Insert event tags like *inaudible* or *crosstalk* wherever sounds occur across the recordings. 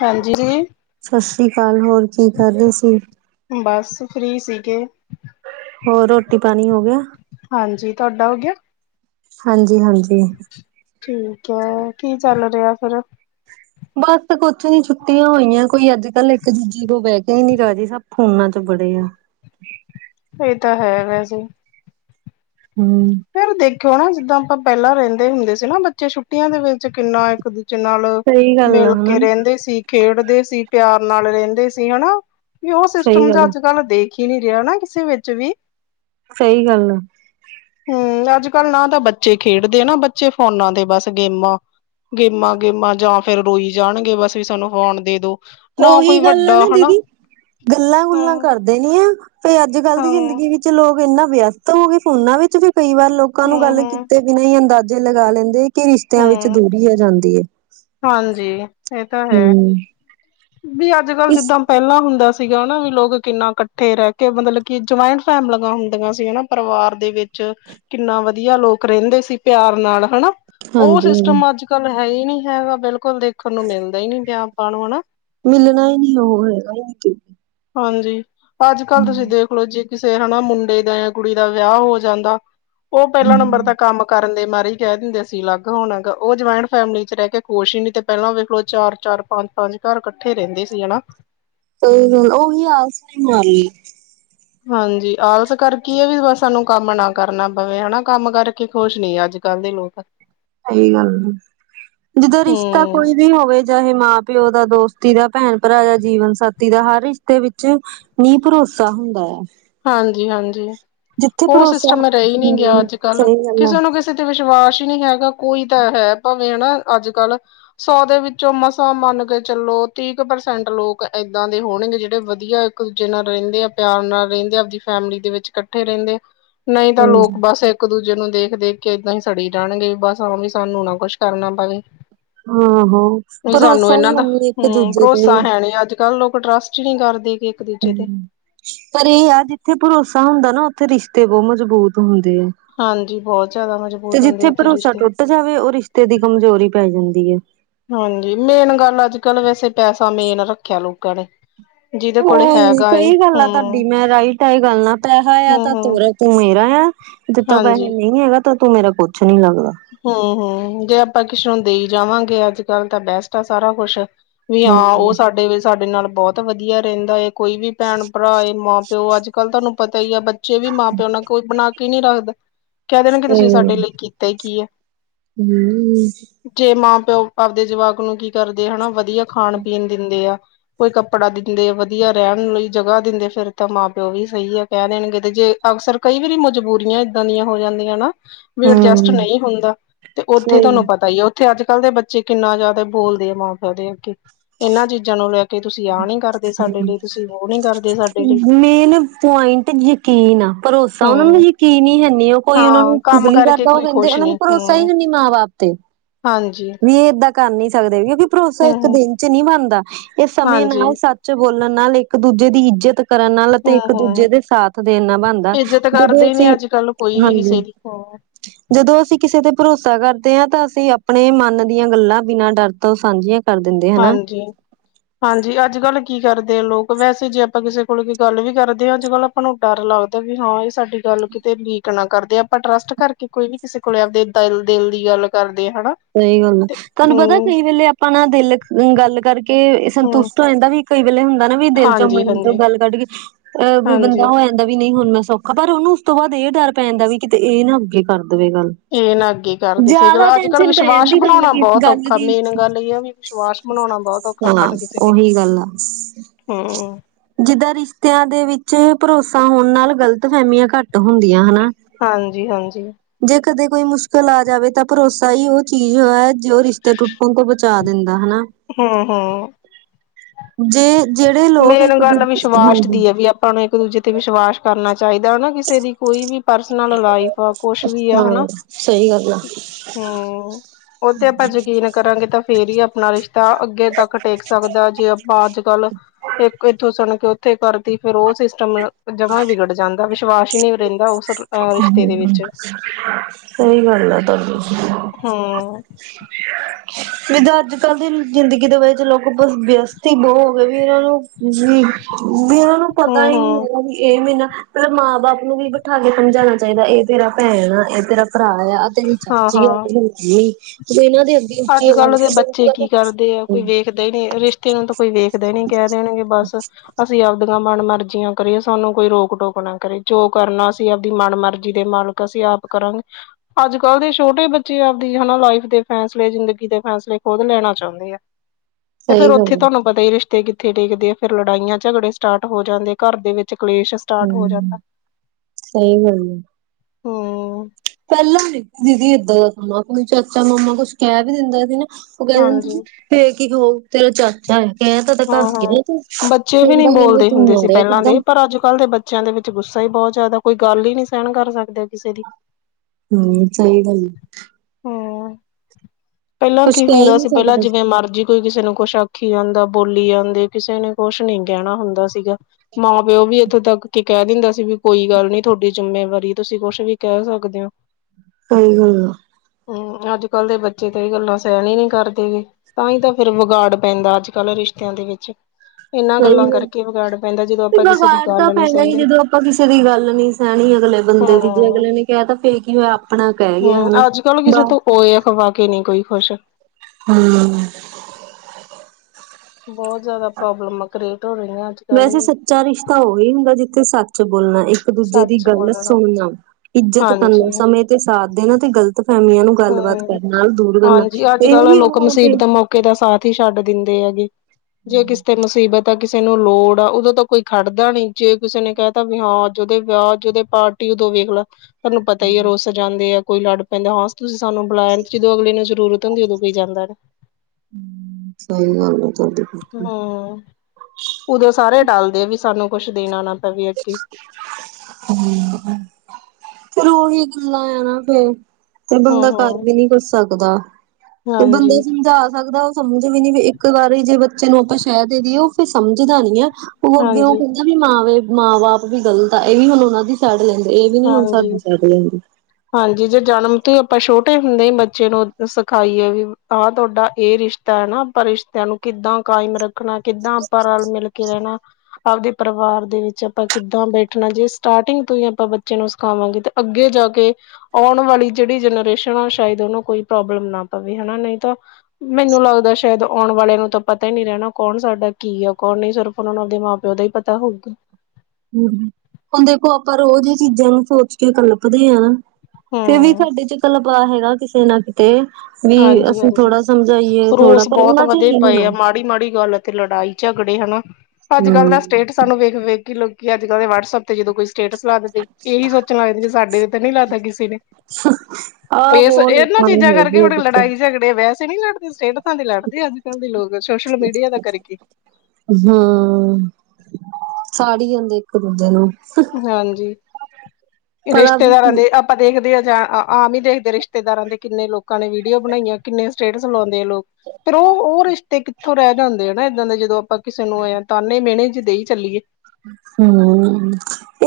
ਹਾਂਜੀ ਜੀ ਸਸਰੀ ਕਾਲ, ਹੋਰ ਕੀ ਕਰ ਰਏ ਸੀ? ਬਸ ਫ੍ਰੀ ਸੀਗੇ। ਹੋਰ ਰੋਟੀ-ਪਾਣੀ ਹੋ ਗੇਆ? ਹਾਂਜੀ ਧੋਡਾ ਹੋ ਗੇਆ? ਹਾਂਜੀ-ਹਾਂਜੀ। ਠੀਕ ਐ ਕੀ ਚੱਲ ਰੇਆ ਫੇਰ? ਬਸ ਕੁਛ ਨੀ ਛੁੱਟੀਆਂ ਹੋਈਆਂ ਕੋਈ ਅੱਜ-ਕੱਲ ਇੱਕ-ਦੂਜੇ ਕੋਲ ਬੈ ਕੇ ਈ ਨੀ ਰਾਜੀ ਸਭ ਫੋਨਾਂ ਚ ਬੜੇ ਆ। ਏ ਤਾਂ ਹੈ ਵੈਸੇ। ਹੂੰ। ਫੇਰ ਦੇਖੇਓ ਨਾ ਜੀਦਾਂ ਆਪਾਂ ਪੈਲਾਂ ਰੈਂਦੇ ਹੁੰਦੇ ਸੀ ਨਾ ਬੱਚੇ ਛੁੱਟੀਆਂ ਦੇ ਵੇਚ ਕੀਨਾ ਏਕ ਦੁ ਜੇ ਨਾਲ, ਸਹੀ ਗੱਲ ਆ ਮੇਲ ਹਨਾ ਕੇ ਰੈਦੇ ਸੀ, ਖੇਡਦੇ ਸੀ, ਪਿਆਰ ਨਾਲ ਰੈਂਦੇ ਸੀ ਹਨਾ। ਵੀ ਓ ਸਹੀ ਸੀਸਟਮ ਜਾਂ ਗੱਲ ਆ ਅੱਜ-ਕੱਲ ਦੇਖ ਈ ਨੀ ਰੇਆ ਨਾ ਕੀਸੇ ਵੇਚ ਵੀ। ਸਈ ਗੱਲ ਆ। ਹੂੰ ਅੱਜ-ਕੱਲ ਨਾ ਤਾਂ ਬੱਚੇ ਖੇਡਦੇ ਨਾ ਬੱਚੇ ਫੋਨਾ ਤੇ ਬਸ ਗੇਮਾਂ ਗੇਮਾਂ-ਗੇਮਾਂ ਜਾਂ ਫੇਰ ਰੋਈ ਜਾਣਗੇ ਬਸ ਵੀ ਸਾਨੂੰ ਫੋਨ ਦੇ ਦੋ। ਨਾ ਓਹੀ ਕੋਈ ਗੱਲ ਐ ਵੱਡਾ ਨਾ ਹਨਾ ਦੀਦੀ, ਗੱਲਾਂ-ਗੁੱਲਾਂ ਹਾਂ ਕਰ ਕਰਦੇ ਨੀ ਆ, ਤੇ ਅੱਜ-ਕੱਲ ਹਾਂ ਦੀ ਹੂੰ, ਜ਼ਿੰਦਗੀ ਵੇਚ ਲੋਕ ਐਨਾ ਵੇਅਸਤ ਹੋ ਗਏ ਫੋਨਾ ਵੇਚ ਵੀ ਕਈ ਵਾਰ ਲੋਕ ਲੋਕਾਂ ਨੂੰ ਗੱਲ ਹੂੰ-ਹੂੰ, ਕੀਤੇ ਬੀਨਾ ਹੀ ਅੰਦਾਜ਼ੇ ਲਗਾ ਲੈਂਦੇ ਕੀ ਰੀਸ਼ਤੇਆਂ ਵੇਚ ਹੂੰ, ਦੂਰੀ ਆ ਜਾਂਦੀ ਏ। ਹਾਂਜੀ, ਏ ਤਾਂ ਹੈ, ਵੀ ਅੱਜ-ਕੱਲ ਇਸ ਜੀਦਾ ਪੈਲਾਂ ਹੁੰਦਾ ਸੀਗਾ ਹਨਾ ਵੀ ਲੋਕ ਕੀਨਾ ਕੱਠੇ ਰੈ ਕੇ ਮਤਲ ਕੇ ਜੋਐਂਟ ਫੈਮਲੀਆਂ ਹੁੰਦੀਆਂ ਸੀ ਹਨਾ ਪਰਵਾਰ ਦੇ ਵੇਚ ਕੀਨਾ ਵਦੀਆ ਲੋਕ ਰਈਂਦੇ ਸਨ, ਪਿਆਰ ਨਾਲ, ਹਨਾ। ਓ ਹਾਂਜੀ ਹਾਂ ਸੀਸਟਮ ਅੱਜ-ਕੱਲ ਹੈ ਈ ਨੀ ਹੈ ਬੇਲਕੁਲ ਵੀ ਦੇਖਣ ਨੂੰ ਮਿਲਦਾ ਈ ਨੀ ਪੇਆ ਆਪਾ ਨੂੰ ਹਨਾ। ਮੀਲਣਾ ਈ ਨੀ ਓ ਹੈਗਾ ਈ ਨੀ ਕੇ ਹਾਂਜੀ ਅੱਜ-ਕੱਲ ਤੁਸੀਂ ਦੇਖਲੋ ਜੀ ਕਿਸੇ ਹਨਾ ਮੁੰਡੇ ਦਾ ਜਾਂ ਕੁੜੀ ਦਾ ਵੇਆ ਹੋ ਜਾਂਦਾ ਓ ਪੈਂਲਾ ਨੰਬਰ ਤਾ ਕੰਮ ਕਰਨ ਦੇ ਮਾਰੇ ਈ ਕਹਿ ਦਿੰਦੇ ਆ, ਅਸੀ ਅਲੱਗ ਹੋਣਾਗਾ, ਉਹ ਜੁਆਇੰਟ ਫੈਮਿਲੀ'ਚ ਰਹਿਕੇ ਖੁਸ਼ ਹੀ ਨੀ ਤੇ ਪਹਿਲਾਂ ਵੇਖਲੋ ਚਾਰ-ਚਾਰ, ਪੰਜ-ਪੰਜ ਘਰ ਕੱਠੇ ਰਹਿੰਦੇ ਸੀ, ਹਣਾ। ਸਹੀ ਗੱਲ, ਓਹੀ ਆਲਸ ਦੀ ਮਾਰੀ। ਹਾਂਜੀ, ਆਲਸ ਕਰਕੇ ਆ ਵੀ ਬ ਸਾਨੂੰ ਕੰਮ ਨਾ ਕਰਨਾ ਪਵੇ, ਹਨਾ ਕੰਮ ਕਰਕੇ ਖੁਸ਼ ਨੀ ਅੱਜ-ਕੱਲ ਦੇ ਲੋਕ। ਸਹੀ ਗੱਲ ਆ, ਜਿਦਾਂ ਰਿਸ਼ਤਾ ਹੂੰ ਕੋਈ ਵੀ ਹੋਵੇ ਚਾਹੇ ਮਾਂ-ਪਿਓ ਦਾ ਦੋਸਤੀ ਦਾ, ਭੈਣ-ਭਰਾ ਜਾਂ ਜੀਵਨ ਸਾਥੀ ਦਾ ਹਰ ਰਿਸ਼ਤੇ ਵਿੱਚ ਨੀਂ ਭਰੋਸਾ ਹੁੰਦਾ ਯਾ। ਹਾਂਜੀ-ਹਾਂਜੀ, ਉਹ ਭਰੋਸਾ ਸਿਸਟਮ ਰਹਿ ਈ ਨਹੀਂ ਗਿਆ ਹਮ ਅੱਜ-ਕੱਲ, ਸਹੀ ਗੱਲ ਆ ਕਿਸੇ ਨੂੰ ਕਿਸ ਕਿਸੇ ਤੇ ਵਿਸ਼ਵਾਸ ਹੀ ਨਹੀਂ ਹੈਗਾ, ਕੋਈ ਤਾ ਹੈ ਭਾਵੇਂ ਹਨਾ ਅੱਜ-ਕੱਲ। ਸੌ ਦੇ ਵਿੱਚੋਂ ਮਸਾਂ ਮੰਨਕੇ ਚਲੋ, ਤੀਹ ਕੁ ਪਰਸੈਂਟ ਲੋਕ ਏਦਾਂ ਦੇ ਹੋਣਗੇ ਜਿਹੜੇ ਵਧੀਆ ਇੱਕ-ਦੂਜੇ ਨਾਲ ਰਹਿੰਦੇ ਆ, ਪਿਆਰ ਨਾਲ ਰਹਿੰ ਆਪਦੀ ਫੈਮਿਲੀ ਦੇ ਵਿੱਚ ਇਕੱਠੇ ਰਹਿੰਦੇ, ਨਹੀਂ ਤਾਂ ਹਾਂਜੀ, ਲੋਕ ਬਸ ਇੱਕ-ਦੂਜੇ ਨੂੰ ਦੇਖ-ਦੇਖਕੇ ਏਦਾਂ ਈ ਸੜੀ ਜਾਣਗੇ, ਬਸ ਹਾਂ ਵੀ ਸਾਨੂੰ ਨਾ ਕੁਛ ਕਰਨਾ ਪਵੇ। ਆਹੋ ਵੀ ਸਾਨੂੰ ਭਰੋਸਾ ਹੀ ਇਹਨਾਂ ਦਾ ਹੈਨੀ ਇੱਕ ਹੂੰ, ਦੂਜੇ ਤੇ ਭਰੋਸਾ ਹੈ ਨਹੀਂ ਅੱਜ ਕੱਲ ਲੋਕ ਟਰੱਸਟ ਹੀ ਨਹੀਂ ਕਰਦੇ, ਇੱਕ-ਦੂਜੇ ਤੇ। ਹਮ, ਪਰ ਇਹ ਆ, ਜਿੱਥੇ ਭਰੋਸਾ ਹੁੰਦਾ ਨਾ ਉੱਥੇ ਰਿਸ਼ਤੇ ਬਹੁਤ ਮਜ਼ਬੂਤ ਹੁੰਦੇ ਆ। ਹਾਂਜੀ, ਬਹੁਤ ਜ਼ਿਆਦਾ ਤੇ ਮਜ਼ਬੂਤ ਹੁੰਦੇ ਆ ਜਿੱਥੇ ਇੱਥੇ ਭਰੋਸਾ ਰਿਸ਼ਤੇ। ਟੁੱਟ ਜਾਵੇ, ਉਹ ਰਿਸ਼ਤੇ ਦੀ ਕਮਜ਼ੋਰੀ ਪੈ ਜਾਂਦੀ ਏ। ਹਾਂਜੀ, ਮੇਨ ਗੱਲ ਅੱਜ-ਕੱਲ ਵੈਸੇ ਪੈਸਾ ਮੇਨ ਰੱਖਿਆ, ਲੋਕਾਂ ਨੇ। ਜਿਹਦੇ ਕੋਲੇ ਓਹੀ ਹੈਗਾ ਏ ਸਹੀ ਗੱਲ ਆ ਹੂੰ ਤੁਹਾਡੀ, ਮੈਂ ਰਾਈਟ ਆ ਇਹ ਗੱਲ ਨਾ ਪੈਸਾ ਆ ਹੂੰ ਤਾਂ ਹੂੰ ਤੋਰਾ ਤੂੰ ਮੇਰਾ ਯਾਂ। ਜਿੱਤੋਂ ਹਾਂਜੀ ਪੈਸੇ ਨਹੀਂ ਹੈਗਾ, ਤਾਂ ਉ ਤੂੰ ਮੇਰਾ ਕੁੱਛ ਨੀ ਲੱਗਦਾ। ਹੂੰ-ਹੂੰ, ਜੇ ਆਪਾਂ ਕਿਸਨੂੰ ਦੇਈ ਜਾਵਾਂਗੇ ਅੱਜ-ਕੱਲ ਤਾਂ ਬੈਸਟ ਆ ਸਾਰਾ ਕੁਛ। ਵੀ ਆ, ਉਹ ਹਮ ਸਾਡੇ ਵਿੱਚ ਸਾਡੇ ਨਾਲ ਬਹੁਤ ਵਧੀਆ ਰਹਿੰਦਾ ਏ, ਕੋਈ ਵੀ ਭੈਣ ਭਰਾ ਏ, ਮਾਂ-ਪਿਓ, ਅੱਜ-ਕੱਲ ਤੁਹਾਨੂੰ ਪਤਾ ਈ ਆ, ਬੱਚੇ ਵੀ ਮਾਂ-ਪਿਓ ਨਾਲ ਕੋਈ ਬਣਾਕੇ ਨਹੀਂ ਰੱਖਦਾ। ਕਹਿ ਦੇਣਗੇ, ਕਿ ਤੁਸੀਂ ਸਾਡੇ ਲਈ ਕੀਤਾ ਈ ਕੀ ਆ? ਹੂੰ। ਜੇ ਮਾਂ-ਪਿਓ ਆਪਦੇ ਜਵਾਕ ਨੂੰ ਕੀ ਕਰਦੇ ਹਨਾ, ਵਧੀਆ ਖਾਣ-ਪੀਣ ਦਿੰਦੇ ਆ। ਕੋਈ ਕੱਪੜਾ ਦਿੰਦੇ, ਵਧੀਆ ਰਹਿਣ ਲਈ ਜਗ੍ਹਾ ਦਿੰਦੇ ਫੇਰ ਤਾਂ ਮਾਂ-ਪਿਓ ਵੀ ਸਹੀ ਆ। ਕਹਿ ਦੇਣਗੇ ਤੇ ਜੇ, ਅਕਸਰ ਕਈ ਵਾਰੀ ਮਜਬੂਰੀਆਂ ਏਦਾਂ ਦੀਆਂ ਹੋ ਜਾਂਦੀਆਂ ਨਾ ਵੀ ਐਡਜਸਟ ਹਮ ਨਹੀਂ ਹੁੰਦਾ, ਤੇ ਉੱਥੇ ਤੁਹਾਨੂੰ ਸਹੀ ਪਤਾ ਈ ਆ ਉੱਥੇ ਅੱਜ-ਕੱਲ ਦੇ ਬੱਚੇ ਕਿੰਨਾ ਜ਼ਿਆਦਾ ਬੋਲਦੇ ਆ ਮਾਂ-ਪਿਓ ਦੇ ਅੱਗੇ, ਇਹਨਾਂ ਚੀਜ਼ਾਂ ਨੂੰ ਲੈਕੇ ਹੂੰ, ਨੀ ਕਰਦੇ ਸਾਡੇ ਲਈ ਮੇਨ ਪੁਆਇੰਟ ਕੀ ਯਕੀਨ ਆ, ਭਰੋਸਾ ਉਹਨਾਂ ਨੂੰ ਹਮ ਯਕੀਨ ਹੀ ਹੈ ਨਹੀਂ, ਉਹ ਕੋਈ ਉਹਨਾਂ ਹਾਂ ਨੂੰ ਕੰਮ ਚੁਗਲੀ ਕਰਕੇ ਕਰਦਾ ਕੋਈ ਹੋਵੇ ਕਹਿੰਦੇ ਖੁਸ਼ ਉਹਨਾਂ ਨੂੰ ਭਰੋਸਾ ਹੈ ਨੀ, ਮਾਂ-ਬਾਪ 'ਤੇ। ਹਾਂਜ ਵੀ ਇਹ ਏਦਾਂ ਕਰ ਨੀ ਸਕਦੇ, ਕਿਉਂਕਿ ਭਰੋਸਾ ਹਮ ਇੱਕ ਹਮ ਦਿਨ 'ਚ ਨਹੀਂ ਬਣਦਾ, ਇਹ ਸਮੇਂ ਹਾਂਜੀ ਨਾਲ ਸ 'ਚ ਬੋਲਣ ਨਾਲ ਇੱਕ-ਦੂਜੇ ਦੀ ਇੱਜਤ ਕਰਨ ਨਾਲ, ਅਤੇ ਹਮ ਹਮ ਇੱਕ-ਦੂਜੇ ਦੇ ਸਾਥ ਦੇਣ ਨਾਲ ਬਣਦਾ, ਇੱਜਤ ਕਰਦੇ ਜਦੋਂ ਹੀ ਨੀ ਅਸੀਂ, ਅੱਜ ਕੱਲ ਕੋਈ ਵੀ ਹਾਂਜੀ ਕਿਸੇ ਦੀ ਜਦੋਂ ਅਸੀਂ ਕਿਸੇ ਤੇ ਭਰੋਸਾ ਕਰਦੇ ਆਂ, ਤਾਂ ਅਸੀ ਅਪਣੇ ਮਨ ਦੀਆਂ ਗੱਲਾਂ, ਬਿਨਾਂ ਡਰ ਤੋਂ ਸਾਂਝੀਆਂ ਕਰ ਦਿੰਦੇ ਹਨਾ ਹਾਂਜੀ। ਹਾਂਜੀ, ਅੱਜ-ਕੱਲ ਕੀ ਕਰਦੇ ਆ ਲੋਕ ਵੈਸੇ ਜੇ ਆਪਾਂ ਕਿਸੇ ਕੋਲ ਕੋਈ ਗੱਲ ਵੀ ਕਰਦੇ ਆ, ਅੱਜ-ਕੱਲ ਆਪਾਂ ਨੂੰ ਡਰ ਲੱਗਦਾ ਵੀ, ਹਾਂ ਇਹ ਸਾਡੀ ਗੱਲ ਕਿਤੇ ਲੀਕ ਨਾ ਕਰਦੇ ਆਪਾਂ ਟਰੱਸਟ ਕਰਕੇ ਕੋਈ ਵੀ ਕਿਸੇ ਕੋਲ ਆਪਦੇ ਦਿਲ, ਦਿਲ ਦੀ ਗੱਲ ਕਰਦੇ ਹਣਾ। ਸਹੀ ਗੱਲ ਆ, ਤੁਹਾਨੂੰ ਪਤਾ ਕਈ ਵੇਲੇ ਆਪਾਂ ਨਾ ਦਿਲ ਅ ਗੱਲ ਕਰਕੇ, ਹਮ ਸੰਤੁਸ਼ਟ ਹੋ ਜਾਂਦਾ ਵੀ ਕਈ ਵੇਲੇ ਹੁੰਦਾ ਨਾ ਵੀ ਦਿਲ ਚੋਂ ਹਾਂਜੀ ਮਨ‌ ਚੋਂ ਹਾਂਜੀ ਗੱਲ ਕੱਢ ਕੇ ਬਈ ਬੰਦਾ ਹਾਂਜੀ ਹੋ ਦਾ ਵੀ ਨਹੀਂ ਹੁਣ ਮੈਂ ਸੌਖਾ ਪਰ ਉਹਨੂੰ ਉਸ ਤੋਂ ਬਾਦ ਇਹ ਡਰ ਪੈਂ ਜਾਂਦਾ ਵੀ ਕਿਤੇ ਇਹ ਨਾ ਅੱਗੇ ਕਰ ਦਵੇ ਗੱਲ। ਇਹ ਨਾ ਅੱਗੇ ਕਰਦੇ ਸਹੀ ਗੱਲ ਜ਼ਿਆਦਾ ਐ ਅੱਜ-ਕੱਲ ਟੈਨਸ਼ਨ ਪੈ ਵਿਸ਼ਵ ਵਾਸ ਜਾਂਦੀ ਗੱਲ ਬਣਾਉਣਾ ਕੀ ਬਹੁਤ ਗੱਲ ਔਖਾ ਦੀ। ਮੇਨ ਗੱਲ ਏਹ ਆ ਵੀ ਵਿਸ਼ਵਾਸ ਬਣਾਉਣਾ ਬਹੁਤ ਔਖਾ ਆਪਾਂ ਨੂੰ। ਓਹੀ ਗੱਲ ਆ। ਹੂੰ। ਜਿੱਦਾਂ ਰਿਸ਼ਤਿਆਂ ਦੇ ਵਿੱਚ ਭਰੋਸਾ ਹੋਣ ਨਾਲ ਗ਼ਲਤਫਹਿਮੀਆਂ ਘੱਟ ਹੁੰਦੀਆਂ ਹਨਾ। ਹਾਂਜੀ, ਹਾਂਜੀ। ਜੇ ਕਦੇ ਕੋਈ ਮੁਸ਼ਕਿਲ ਆ ਜਾਵੇ ਤਾਂ ਭਰੋਸ ਸਾ ਹੀ ਉਹ ਚੀਜ਼ ਆ ਜੋ ਰਿਸ਼ਤੇ ਟੁੱਟਣ ਤੋਂ ਬਚਾ ਦਿੰਦਾ ਹਨਾ। ਹੂੰ, ਹੂੰ। ਜੇ ਜੇ ਮੇਨ ਗੱਲ ਵਿਸ਼ਵਾਸ ਦੀ ਐ ਵੀ ਆਪਾਂ ਨੂੰ ਇੱਕ-ਦੂਜੇ ਤੇ ਵਿਸ਼ਵਾਸ ਕਰਨਾ ਚਾਹੀਦਾ ਹਨਾ। ਕਿਸੇ ਦੀ ਕੋਈ ਵੀ ਪਰਸਨਲ ਲਾਈਫ ਆ, ਕੁਛ ਵੀ ਆ ਹਨਾ ਹਾਂ ਸਹੀ ਗੱਲ ਆ, ਹੂੰ, ਉਹ ਤੇ ਆਪਾਂ ਯਕੀਨ ਕਰਾਂਗੇ ਤਾਂ ਫੇਰ ਹੀ ਆਪਣਾ ਰਿਸ਼ਤਾ ਅੱਗੇ ਤੱਕ ਟਿਕ ਸਕਦਾ ਜੇ ਆਪਾਂ ਅੱਜ-ਕੱਲ ਇਕ ਇੱਥੋਂ ਸੁਣ ਕੇ ਉੱਥੇ ਕਰਤੀ ਫੇਰ ਉਹ ਸਿਸਟਮ ਜਮਾਂ ਹੀ ਵਿਗੜ ਜਾਂਦਾ ਵਿਸ਼ਵਾਸ ਹੀ ਨਹੀਂ ਓ ਰਹਿੰਦਾ ਉ ਹੂੰ, ਸਹੀ ਗੱਲ ਆ ਤੁਹਾਡੀ ਹਮ *inaudible* ਜਿੱਦਾ ਅੱਜ-ਕੱਲ੍ਹ ਦੀ ਜ਼ਿੰਦਗੀ ਦੇ ਵਿੱਚ ਲੋਕ ਬਸ ਵਿਅਸਤ ਹੀ ਬਹੁਤ ਹੋ ਗਏ ਵੀ ਇਨਾਂ ਨੂੰ ਵੀ ਵੀ ਉਨਾਂ ਨੂੰ ਪਤਾ ਹਮ ਹੀ ਨਹੀਂ ਹਮ ਹੈਗਾ ਵੀ ਇਹ ਮੇਰੇ ਨਾ ਪਹਿਲਾ ਮਾਂ ਬਾਪ ਨੂੰ ਵੀ ਬਟ ਬਠਾ ਕੇ ਸਮਝਾਣਾ ਚਾਹੀਦਾ ਇਹ ਤੇਰਾ ਭੈਣ ਆ, ਇਹ ਤੇਰਾ ਭਰਾ ਏ ਆ। ਤੇਰੀ ਹਾਂ ਚਾਚੀ ਆ, ਹਾਂ ਤੇਰੀ ਕੀ‌ ਤੂੰ ਇਨਾਂ ਦੇ ਅੱਗੇ ਉੱਚੀ ਅੱਜ ਕੱਲ੍ਹ ਆਵਾਜ਼ ਦੇ ਚ ਬੱਚੇ ਕੀ ਗੱਲ *unintelligible* ਕਰਦੇ ਆ ਕੋਈ ਵੇਖਦਾ ਹੀ ਨੀ ਰਿਸ਼ਤੇ ਨੂੰ ਤਾਂ ਕੋਈ ਵੇਖਦਾ ਹੀ ਨੀ ਕਹਿ ਦੇਣਗੇ ਬਸ ਅਸੀਂ ਆਪਦੀਆਂ ਮਨ-ਮਰਜ਼ੀਆਂ ਕਰੀਏ ਸਾਨੂੰ ਕੋਈ ਰੋਕ-ਟੋਕ ਨਾ ਕਰੇ ਜੋ ਕਰਨਾ ਅਸੀਂ ਆਪਦੀ ਮਨ ਮਰਜੀ ਦੇ ਮਾਲ ਕ ਅਸੀਂ ਆਪ ਕਰਾਂਗੇ। ਅੱਜ-ਕਲ ਦੇ ਛੋਟੇ ਬੱਚੇ ਆਪਦੀ ਹਨਾ ਲਾਈਫ ਦੇ ਫੈਸਲੇ ਜ਼ਿੰਦਗੀ ਦੇ ਫੈਸਲੇ ਖੁਦ ਲੈਣਾ ਚਾਹੁੰਦੇ ਆ। *inaudible* ਤੇ ਫੇਰ ਗੱਲ ਉੱਥੇ ਹੈ ਤੁਹਾਨੂੰ? ਪਤਾ ਹੀ ਰਿਸ਼ਤੇ ਕਿੱਥੇ ਟੇਕਦੇ ਆ ਫੇਰ ਲੜਾਈਆਂ ਝਗੜੇ ਸਟਾਰਟ ਹੋ ਜਾਂਦੇ ਆ ਘਰ ਦੇ ਵਿੱਚ ਕਲੇਸ਼ ਸਟਾਰਟ ਹੋ ਹਮ ਜਾਂਦਾ, ਸਹੀ ਗੱਲ ਹੈ ਹੂੰ। ਪਹਿਲਾਂ ਨੀ ਸੀ ਦੀਦੀ ਏਦਾ ਦਾ ਸਮਾਂ ਕੋਈ ਚਾਚਾ, ਮਾਮਾ ਕੁਛ ਕਹਿ ਵੀ ਦਿੰਦਾ ਸੀ ਨਾ। ਹਾਂਜੀ *unintelligible* ਤੇਰਾ ਚਾਚਾ ਐ ਕਹਿ ਤਾਂ ਘਰ ਹਾਂ-ਹਾਂ ਬੱਚੇ ਵੀ ਨਹੀਂ ਬੋਲਦੇ ਹੁੰਦੇ ਸੀ ਪਹਿਲਾਂ ਦੇ ਪਰ ਅੱਜ *unintelligible* ਕੱਲ੍ਹ ਦੇ ਬੱਚਿਆਂ ਦੇ ਵਿੱਚ ਗੁੱਸਾ ਹੀ ਬਹੁਤ ਜ਼ਿਆਦਾ ਕੋਈ ਗੱਲ ਹੀ ਨੀ ਸਹਿਣ ਕਰ ਸਕਦਾ ਐ ਕਿਸੇ ਦੀ। ਹੂੰ ਸਹੀ ਗੱਲ ਐ। ਹੂੰ, ਪਹਿਲਾਂ ਕੁਛ ਕੀ ਕਹਿ ਹੀ ਹੁੰਦਾ ਨਹੀਂ ਸੀ ਪਹਿਲਾਂ ਸਕਦੇ। ਜਿਵੇਂ ਮਰਜੀ ਕੋਈ ਕਿਸੇ ਨੂੰ ਕੁਛ ਆਖੀ ਜਾਂਦਾ ਬੋਲੀ ਜਾਂਦੇ ਕਿਸੇ ਨੇ ਕੁਛ ਨਈ ਕਹਿਣਾ ਹੁੰਦਾ ਸੀਗਾ। ਮਾਂ ਪਿਓ ਵੀ ਇੱਥੋਂ ਤੱਕ ਕੇ ਕਹਿ ਦਿੰਦਾ ਸੀ ਵੀ ਕੋਈ ਗੱਲ ਨਹੀਂ ਤੁਹਾਡੀ ਜਿੰਮੇਵਾਰੀ ਤੁਸੀਂ ਕੁਛ ਵੀ ਕਹਿ ਸਕਦੇ ਹੋ। ਸਹੀ ਗੱਲ ਆ ਹੂੰ, ਅੱਜ ਕੱਲ ਦੇ ਬੱਚੇ ਤਾਂ ਇਹ ਗੱਲਾਂ ਸਹਿਣ ਹੀ ਨੀ ਕਰਦੇ ਤਾਂ ਹੀ ਤਾਂ ਫੇਰ ਵਿਗਾੜ ਪੈਂਦਾ ਅੱਜ ਕੱਲ੍ਹ ਰਿਸ਼ਤਿਆਂ ਦੇ ਵਿੱਚ ਇਹਨਾਂ ਸਹੀ ਗੱਲਾਂ ਐ ਕਰਕੇ ਵਿਗਾੜ ਪੈਂਦਾ ਜਦੋਂ ਤੇ ਆਪਾਂ ਕਿਸੇ ਦੀ ਵਿਗਾੜ ਤਾਂ ਗੱਲ ਨਹੀਂ ਪੈਣਾ ਹੀ ਸਹਿੰਦੇ ਜਦੋਂ ਆਪਾਂ ਕਿਸੇ ਦੀ ਗੱਲ ਨਹੀਂ ਸਹਿਣੀ ਅਗਲੇ ਬੰਦੇ ਦੀ ਜੇ ਹਮ ਅਗਲੇ ਨੇ ਕਹਿਤਾ ਫੇਰ ਕੀ ਹੋਇਆ ਆਪਣਾ ਕਹਿ ਗਿਆ ਹੂੰ, ਹਨਾ। ਅੱਜ ਕੱਲ ਕਿਸੇ ਬਸ ਤੋਂ ਓਏ ਅਖਵਾ ਕੇ ਨੀ ਕੋਈ ਖੁਸ਼। ਹਮ। ਬਹੁਤ ਜ਼ਿਆਦਾ, ਪ੍ਰੋਬਲਮਾਂ ਕਰੀਏਟ ਹੋ ਰਹੀਆਂ ਅੱਜ। ਕੱਲ ਵੈਸੇ ਹੀ। ਸੱਚਾ ਰਿਸ਼ਤਾ ਉਹੀ ਹੁੰਦਾ, ਜਿੱਥੇ ਸੱਚ ਬੋਲਣਾ, ਇੱਕ ਦੂਜੇ ਦੀ ਸੱਚ ਗੱਲ ਬੋਲਣਾ ਸੁਣਨਾ। ਇੱਜਤ ਹਾਂਜੀ ਕਰਨਾ, ਸਮੇਂ ਤੇ ਸਾਥ ਦੇਣਾ ਤੇ ਗ਼ਲਤ ਫਹਿਮੀਆਂ ਨੂੰ ਗੱਲਬਾਤ ਹੂੰ। ਕਰਨਾ, ਨਾਲ ਦੂਰ ਕਰਨਾ, ਹਾਂਜੀ, ਅੱਜ ਇਹ ਕੱਲ ਨੀ ਲੋਕ ਆ ਕੇ ਮੁਸੀਬਤ ਮੌਕੇ ਦਾ ਸਾਥ ਹੀ ਛੱਡ ਦਿੰਦੇ ਹੈਗੇ, ਜੇ ਕਿਸੇ ਤੇ ਮੁਸੀਬਤ ਤਾਂ ਕਿਸੇ ਨੂੰ ਲੋੜ ਆ ਉਦੋਂ ਤਾਂ ਕੋਈ ਖੜਦਾ ਨੀ, ਜੇ ਕਿਸੇ ਨੇ ਕਹਿ ਤਾ ਵੀ ਹਾਂ, ਜਦੇ ਵਿਆਹ ਜਦੇ ਪਾਰਟੀ ਟੀ ਉਦੋਂ ਵੇਖ ਲ, ਤੁਹਾਨੂੰ ਪਤਾ ਹੀ ਹੈ ਰੁਸ ਜਾਂਦੇ ਆ, ਕੋਈ ਲੜ ਪੈਂਦੇ ਆ ਹਾਂ ਤੁਸੀਂ ਸਾਨੂੰ ਬੁਲਾਇਆ ਨੀ, ਜਦੋਂ ਅਗਲੇ ਨੂੰ ਜ਼ਰੂਰਤ ਹੁੰਦੀ ਉਦੋਂ ਕੋਈ ਜਾਂਦਾ ਨੀਂ। ਸਹੀ ਗੱਲ ਏ ਤੁਹਾਡੀ। ਹੂੰ, ਉਦੋਂ ਸਾਰੇ ਟਾਲਦੇ, ਆ ਵੀ ਸਾਨੂੰ ਕੁਛ ਦੇਣਾ ਨਾ ਪਵੇ ਅੱਗੇ। ਫਿਰ, ਉਹੀ ਗੱਲਾਂ ਆ ਨਾ ਫੇਰ ਤੇ ਬੰਦਾ ਕਰ ਹੂੰ-ਹੂੰ। ਵੀ ਨਹੀਂ ਕੁਛ ਸਕਦਾ, ਤੇ ਹਾਂਜੀ, ਬੰਦਾ ਸਮਝਾ ਸਕਦਾ ਸਮਝ ਵੀ ਨੀ, ਇੱਕ ਵਾਰੀ ਜੇ ਬੱਚੇ ਨੂੰ ਆਪਾਂ ਸ਼ਹਿ ਦੇ ਦੀਈਏ, ਉਹ ਫਿਰ ਸਮਝਦਾ ਨੀ ਹੈ ਉਹ ਅੱਗੇਓ ਹਾਂਜੀ, ਕਹਿੰਦੇ ਵੀ ਮਾਂ ਬਾਪ ਵੀ ਗਲਤ ਆ, ਇਹ ਵੀ ਹੁਣ ਉਹਨਾਂ ਦੀ ਸਾਈਡ ਲੈਂਦੇ, ਇਹ ਵੀ ਨੀ ਹੁਣ ਸਾਡੀ ਹਾਂਜੀ। ਸਾਈਡ ਲੈਂਦੇ। ਹਾਂਜੀ, ਜੇ ਜਨਮ ਤੋਂ ਹੀ ਆਪਾਂ, ਛੋਟੇ ਹੁੰਦੇ ਹੀ ਬੱਚੇ ਨੂੰ ਸਿਖਾਈਏ ਵੀ- ਆਹ ਤੁਹਾਡਾ ਇਹ ਰਿਸ਼ਤਾ ਹੈ, ਨਾ ਆਪਾਂ ਰਿਸ਼ਤਿਆਂ ਨੂੰ ਕਿੱਦਾਂ ਕਾਇਮ ਰੱਖਣਾ, ਕਿੱਦਾਂ ਆਪਾਂ ਰਲ ਮਿਲ ਰਹਿਣਾ। ਆਪਦੇ ਪਰਿਵਾਰ ਦੇ ਵਿੱਚ ਆਪਾਂ ਕਿੱਦਾਂ ਬੈਠਣਾ, ਜੇ ਸਟਾਰਟਿੰਗ ਤੋਂ ਹੀ ਆਪਾਂ ਬੱਚੇ ਨੂੰ ਸਿਖਾਵਾਂਗੇ ਤੇ, ਅੱਗੇ ਜਾ ਕੇ ਆਉਣ ਵਾਲੀ ਜਿਹੜੀ ਜਨਰੇਸ਼ਨ ਆ ਸ਼ਾਇਦ, ਉਹਨੂੰ ਕੋਈ ਪ੍ਰੋਬਲਮ ਨਾ ਪਵੇ, ਹਨਾ। ਨਹੀਂ ਤਾਂ ਮੈਨੂੰ ਲੱਗਦਾ ਸ਼ਾਇਦ, ਆਉਣ ਵਾਲੇ ਨੂੰ ਤਾਂ ਪਤਾ ਹੀ ਨਹੀ ਰਹਿਣਾ, ਕੌਣ ਸਾਡਾ ਕੀ ਆ, ਕੌਣ ਨਹੀਂ, ਸਿਰਫ ਹੁਣ, ਉਹਨਾਂ ਦੇ ਮਾਂ ਪਿਓ ਦਾ ਹੀ ਪਤਾ ਹੋਊਗਾ। ਹਮ ਹੁਣ ਦੇਖੋ, ਆਪਾਂ ਰੋਜ਼ ਹੀ ਚੀਜ਼ਾਂ ਨੂੰ ਸੋਚ ਕੇ ਕਲਪਦੇ ਆ। ਫੇ ਵੀ ਹੂੰ, ਸਾਡੇ 'ਚ, ਲਗਾਵ ਹੈਗਾ ਕਿਸੇ ਨਾ ਕਿਤੇ। ਵੀ ਹਾਂਜੀ ਅਸੀਂ ਹਾਂਜੀ, ਥੋੜਾ ਸਮਝਾਈਏ ਰੋਸ ਥੋੜਾ ਪਰ ਬਹੁਤ ਉਹਨਾਂ ਚ ਵਧੇ ਨਹੀਂ ਪਏ ਹੋਣਾ ਆ, ਮਾੜੀ-ਮਾੜੀ ਗੱਲ ਤੇ ਲੜਾਈ ਝਗੜੇ ਹਨਾ। ਅੱਜ ਕਲ ਹਮ ਦਾ ਸਟੇਟਸਾ, ਸਾਨੂੰ ਵੇਖ-ਵੇਖ ਕੇ ਲੋਕੀ ਅੱਜ ਕਲ ਦੇ, ਵਟਸਅਪ ਤੇ ਜਦੋਂ ਸਟੇਟਸ ਲਾ ਦਿੱਤੀ, ਇਹੀ ਸੋਚਣ ਲੱਗਦੇ, ਕਿ ਸਾਡੇ ਤੇ ਤਾਂ ਨ ਨਹੀਂ ਲਾਤਾ ਕਿਸੇ ਨੇ। ਆਹ ਇਸ, ਬਹੁਤ ਇਹ ਨਾ ਲੋਕਾਂ ਨੂੰ ਚੀਜ਼ਾਂ ਕਰਕੇ ਹੈਗੀ ਆ ਦਿੱਕਤ ਲੜਾਈ ਝਗੜੇ ਵੈਸੇ ਨੀ ਲੜਦੇ ਅੱਜ ਕੱਲ ਦੇ ਲੋਕ, ਸਟੇਟਸਾਂ ਦੀ ਲੜਦੇ ਅੱਜ ਕੱਲ੍ਹ ਦੇ ਲੋਕ, ਸੋਸ਼ਲ ਮੀਡੀਆ ਦਾ ਕਰਕੇ। ਹਮ, ਸਾੜੀ ਜਾਂਦੇ ਇੱਕ ਦੂਜੇ ਨੂੰ। ਹਾਂਜੀ, ਪਤਾ ਰਿਸ਼ਤੇਦਾਰਾਂ ਵੀ ਦੇ ਆਪਾਂ ਦੇਖਦੇ ਹ, ਜਾਂ ਆਮ ਹੀ ਦੇਖਦੇ ਰਿਸ਼ਤੇਦਾਰ ਰਿਸ਼ਤੇਦਾਰਾਂ ਦੇ ਕਿੰਨੇ ਲੋਕਾਂ ਨੇ ਵੀਡੀਓ ਬਣਾਈਆਂ, ਕਿੰਨੇ ਸਟੇਟਸ ਲੋਂਦੇ ਆ ਲੋਕ, ਪਰ ਓ ਰਿਸ਼ਤੇ ਕਿੱਥੋਂ ਰੈ ਜਾਂਦੇ ਆ ਨਾ, ਐਦਾਂ ਦੇ ਜਦੋਂ ਆਪਾਂ ਕਿਸੇ ਨੂੰ, ਐ ਤਾਂਨੇ ਮੇਣੇ ਜੇ ਦੇਈ ਚੱਲੀਏ। ਹੂੰ,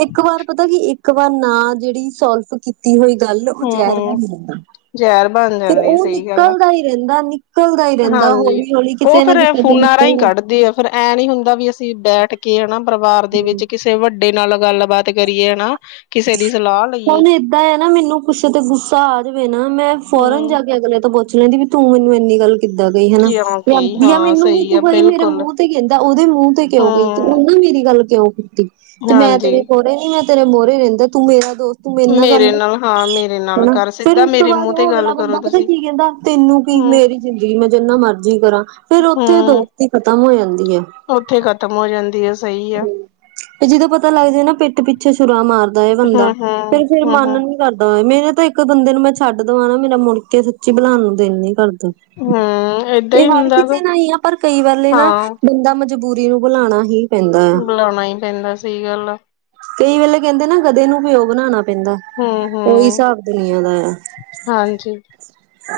ਇੱਕ ਵਾਰ ਪਤਾ ਕੀ, ਇੱਕ ਵਾਰ ਨਾ ਜੇੜੀ ਸੋਲਫ ਕੀ ਤੀ ਹੋਈ ਗੱਲ, ਓ ਹੂੰ ਜੈਰ ਹੂੰ ਬਨ ਜਾਂਦਾ, ਜ਼ਹਿਰ ਬਣ ਫਿਰ ਜਾਂਦੀ ਓ ਸਹੀ ਗੱਲ ਆ ਨਿਕਲਦਾ ਈ ਰੈਂਦਾ, ਨਿਕ ਲਦਾ ਈ ਰੈਂਦਾ ਹਾਂਜੀ ਹੌਲੀ-ਹੌਲੀ, ਉਹ ਕਿਤੇ ਨਾ ਫੇਰ ਕਿਤੇ ਤੇ ਫੋਨਾਂ ਰਾਹੀਂ ਨਿਕਲਦਾ। ਕੱਢਦੇ ਆ ਫੇਰ ਐਂ ਨੀ ਹੁੰਦਾ ਵੀ ਅਸੀਂ ਬੈਠ ਕੇ, ਹਨਾ ਪਰਿਵਾਰ ਦੇ ਵਿੱਚ ਕਿਸ ਤੇ ਵੱਡੇ ਨਾਲ ਗੱਲਬਾਤ ਕਰੀਏ ਨਾ, ਕਿਸੇ ਦੀ ਸਲਾ ਹੁਣ ਏਦਾਂ ਐ ਨਾ, ਮੈਨੂੰ ਕੁਸ ਤੇ ਗੁੱਸਾ ਆ ਜਾਵੇ ਨਾ, ਮੈਂ ਫੋਰਨ ਜਾ ਹੂੰ ਕੇ ਅਗਲੇ ਤੋਂ *unintelligible* ਪੁੱਛ ਲੈਂਦੀ ਵੀ, ਤੂੰ ਮੈਨੂੰ ਏਨੀ ਗੱਲ ਕਿੱਦਾਂ ਕਈ, ਹਨਾ। ਕਿਉਂਕਿ ਦੀ ਆ ਹਾਂ ਮੈਨੂੰ ਵੀ ਸਹੀ ਤੂੰ ਆ ਬਈ ਮੇਰੇ ਬਿਲਕੁਲ ਮੂੰਹ ਤੇ ਕੈਂਦਾ, ਓਦੇ ਮੂੰਹ ਤੇ ਕਿਉਂ ਕਈ ਤੂੰ, ਹੂੰ ਉਨਾਂ ਮੇਰੀ ਗੱਲ ਕਿਉਂ ਕੀਤੀ। ਤੇ ਮੈਂ ਹਾਂਜੀ ਤੇਰੇ ਮੌਰੇ ਨੀ, ਮੈਂ ਤੇਰੇ ਮੋਰੇ ਰੈਂਦਾ, ਤੂੰ ਮੇਰਾ ਦੋਸ ਤੂੰ ਮੇਰੇ ਨਾਲ ਗੱਲ ਕਰਨਾ ਹਾਂ ਮੇਰੇ ਨਾਲ ਹਨਾ, ਕਰ ਫੇਰ ਸਿੱਧਾ ਉਸ ਤੋਂ ਮੇਰੇ ਬਾਦ ਮੂੰਹ ਤੇ ਓ ਅਗਲਾ ਗੱਲ ਕਰੋ ਬੰਦਾ, ਪਤਾ ਤੁਸੀਂ ਕੀ ਕੈਂਦਾ ਤੈਨੂੰ ਕੀ ਹੂੰ ਮੇਰੀ ਜ਼ਿੰਦਗੀ, ਮੈਂ ਜਿੰਨਾ ਮਰਜ਼ੀ ਕਰਾਂ, ਫੇਰ ਉੱਥੇ ਦੋਸਤੀ ਖ਼ਤਮ ਹੋ ਜਾਂਦੀ ਏ। ਓਥੇ ਖਤਮ ਹੋ ਜਾਂਦੀ ਐ। ਹੂੰ ਤੇ ਜਦੋਂ ਪਤਾਂ ਲੱਗ ਜੇ ਨਾ ਪੇ ਤੇ ਪਿੱਛੇ ਛੁਰਾ ਮਾਰਦਾ ਏ ਹੂੰ ਬੰਦਾਂ, ਹੂੰ ਫੇਰ-ਫੇਰ ਹੂੰ ਮਨ ਹੂੰ ਨੀ ਕਰਦਾ ਓ ਮੇਰੇ ਤੇ ਇੱਕ ਬੰਦੇ ਨੂੰ ਮੈਂ ਛੱਡ ਦਵਾਂ ਮੇਰਾ ਮੁੜ ਕੇ ਸੱਚੀ ਬੁਲਾਣ ਨੂੰ ਦਿਲ ਨੀ ਕਰਦਾ। ਹੂੰ ਏਦਾਂ ਏ ਹੀ ਹਰ ਹੁੰਦਾ ਗਾ ਕਿਸੇ ਨਾ ਈ ਆ, ਪਰ ਕਈ ਵਾਲ਼ੇ ਨਾ ਹਾਂ ਬੰਦਾਂ ਮਜ ਮਜ਼ਬੂਰੀ ਨੂੰ ਬੁਲਾਣਾ ਹੀ ਪੈਂਦਾ ਆ ਬੁਲਾਣਾ ਈ ਪੈਂਦਾਂ, ਸਈ ਗੱਲ਼ ਆ। ਕਈ ਵੇਲੇ ਕੈਂਦੇ ਨਾ ਗਦੇ ਨੂੰ ਪਿਓ ਬਣਾਣਾ ਪੈਂਦਾ। ਓਈ ਹੂੰ-ਹੂੰ, ਹਿਸਾਬ ਦੁਨੀਆਂ ਦਾ ਆ। ਹਾਂਜੀ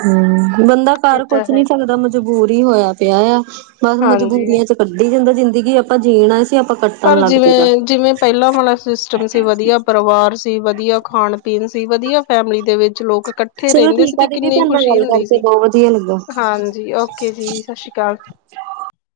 ਹੂੰ, ਬੰਦਾਂ ਇਹ ਕਰ ਤਾਂ ਕੁੱਛ ਹੈ ਨੀਂ ਸਕਦਾਂ ਮਜਬੂਰ ਈ ਹੋਇਆਂ ਪਿਆ ਆ। ਬਸ ਹਾਂਜੀ। ਮਜਬੂਰੀਆਂ ਚ ਕੱਟੀ ਜਾਂਦਾ ਜ਼ਿੰਦਗੀ, ਆਪਾਂ ਜੀਣ ਆਏਂ ਸੀ ਆਪਾਂ ਕੱਟਣ ਪਰ ਲੱਗ ਪਏਦਾ। ਜਿਵੇਂ-ਜਿਵੇਂ ਪਹਿਲਾਂ ਵਾਲਾਂ ਸਿਸਟਮ ਸੀਂ, ਵਧੀਆਂ ਪਰਿਵਾਰ ਸੀ ਵਧੀਆਂ ਖਾਣ ਪੀਣ ਸੀ, ਵਧੀਆਂ ਫੈਮਲੀ ਦੇ ਵਿੱਚ ਲੋਕ ਇਕੱਠੇ ਚਲੋ ਰੈਂਦੇ ਸੀਂ ਠੀਕ ਆ ਤੇ ਦੀਦੀ ਕਿੰਨੀਂ ਤੁਹਾਡੇ ਨਾਲ ਖੁਸ਼ੀ ਗੱਲ ਹੁੰਦੀ ਕਰਕੇ ਸੀ। ਬਹੁ ਵਧੀਆਂ ਲੱਗਾ। ਹਾਂਜੀ, ਓਕੇ ਜੀ ਸਾਸ਼ੀ ਸ਼੍ਰੀ ਕਾਲ।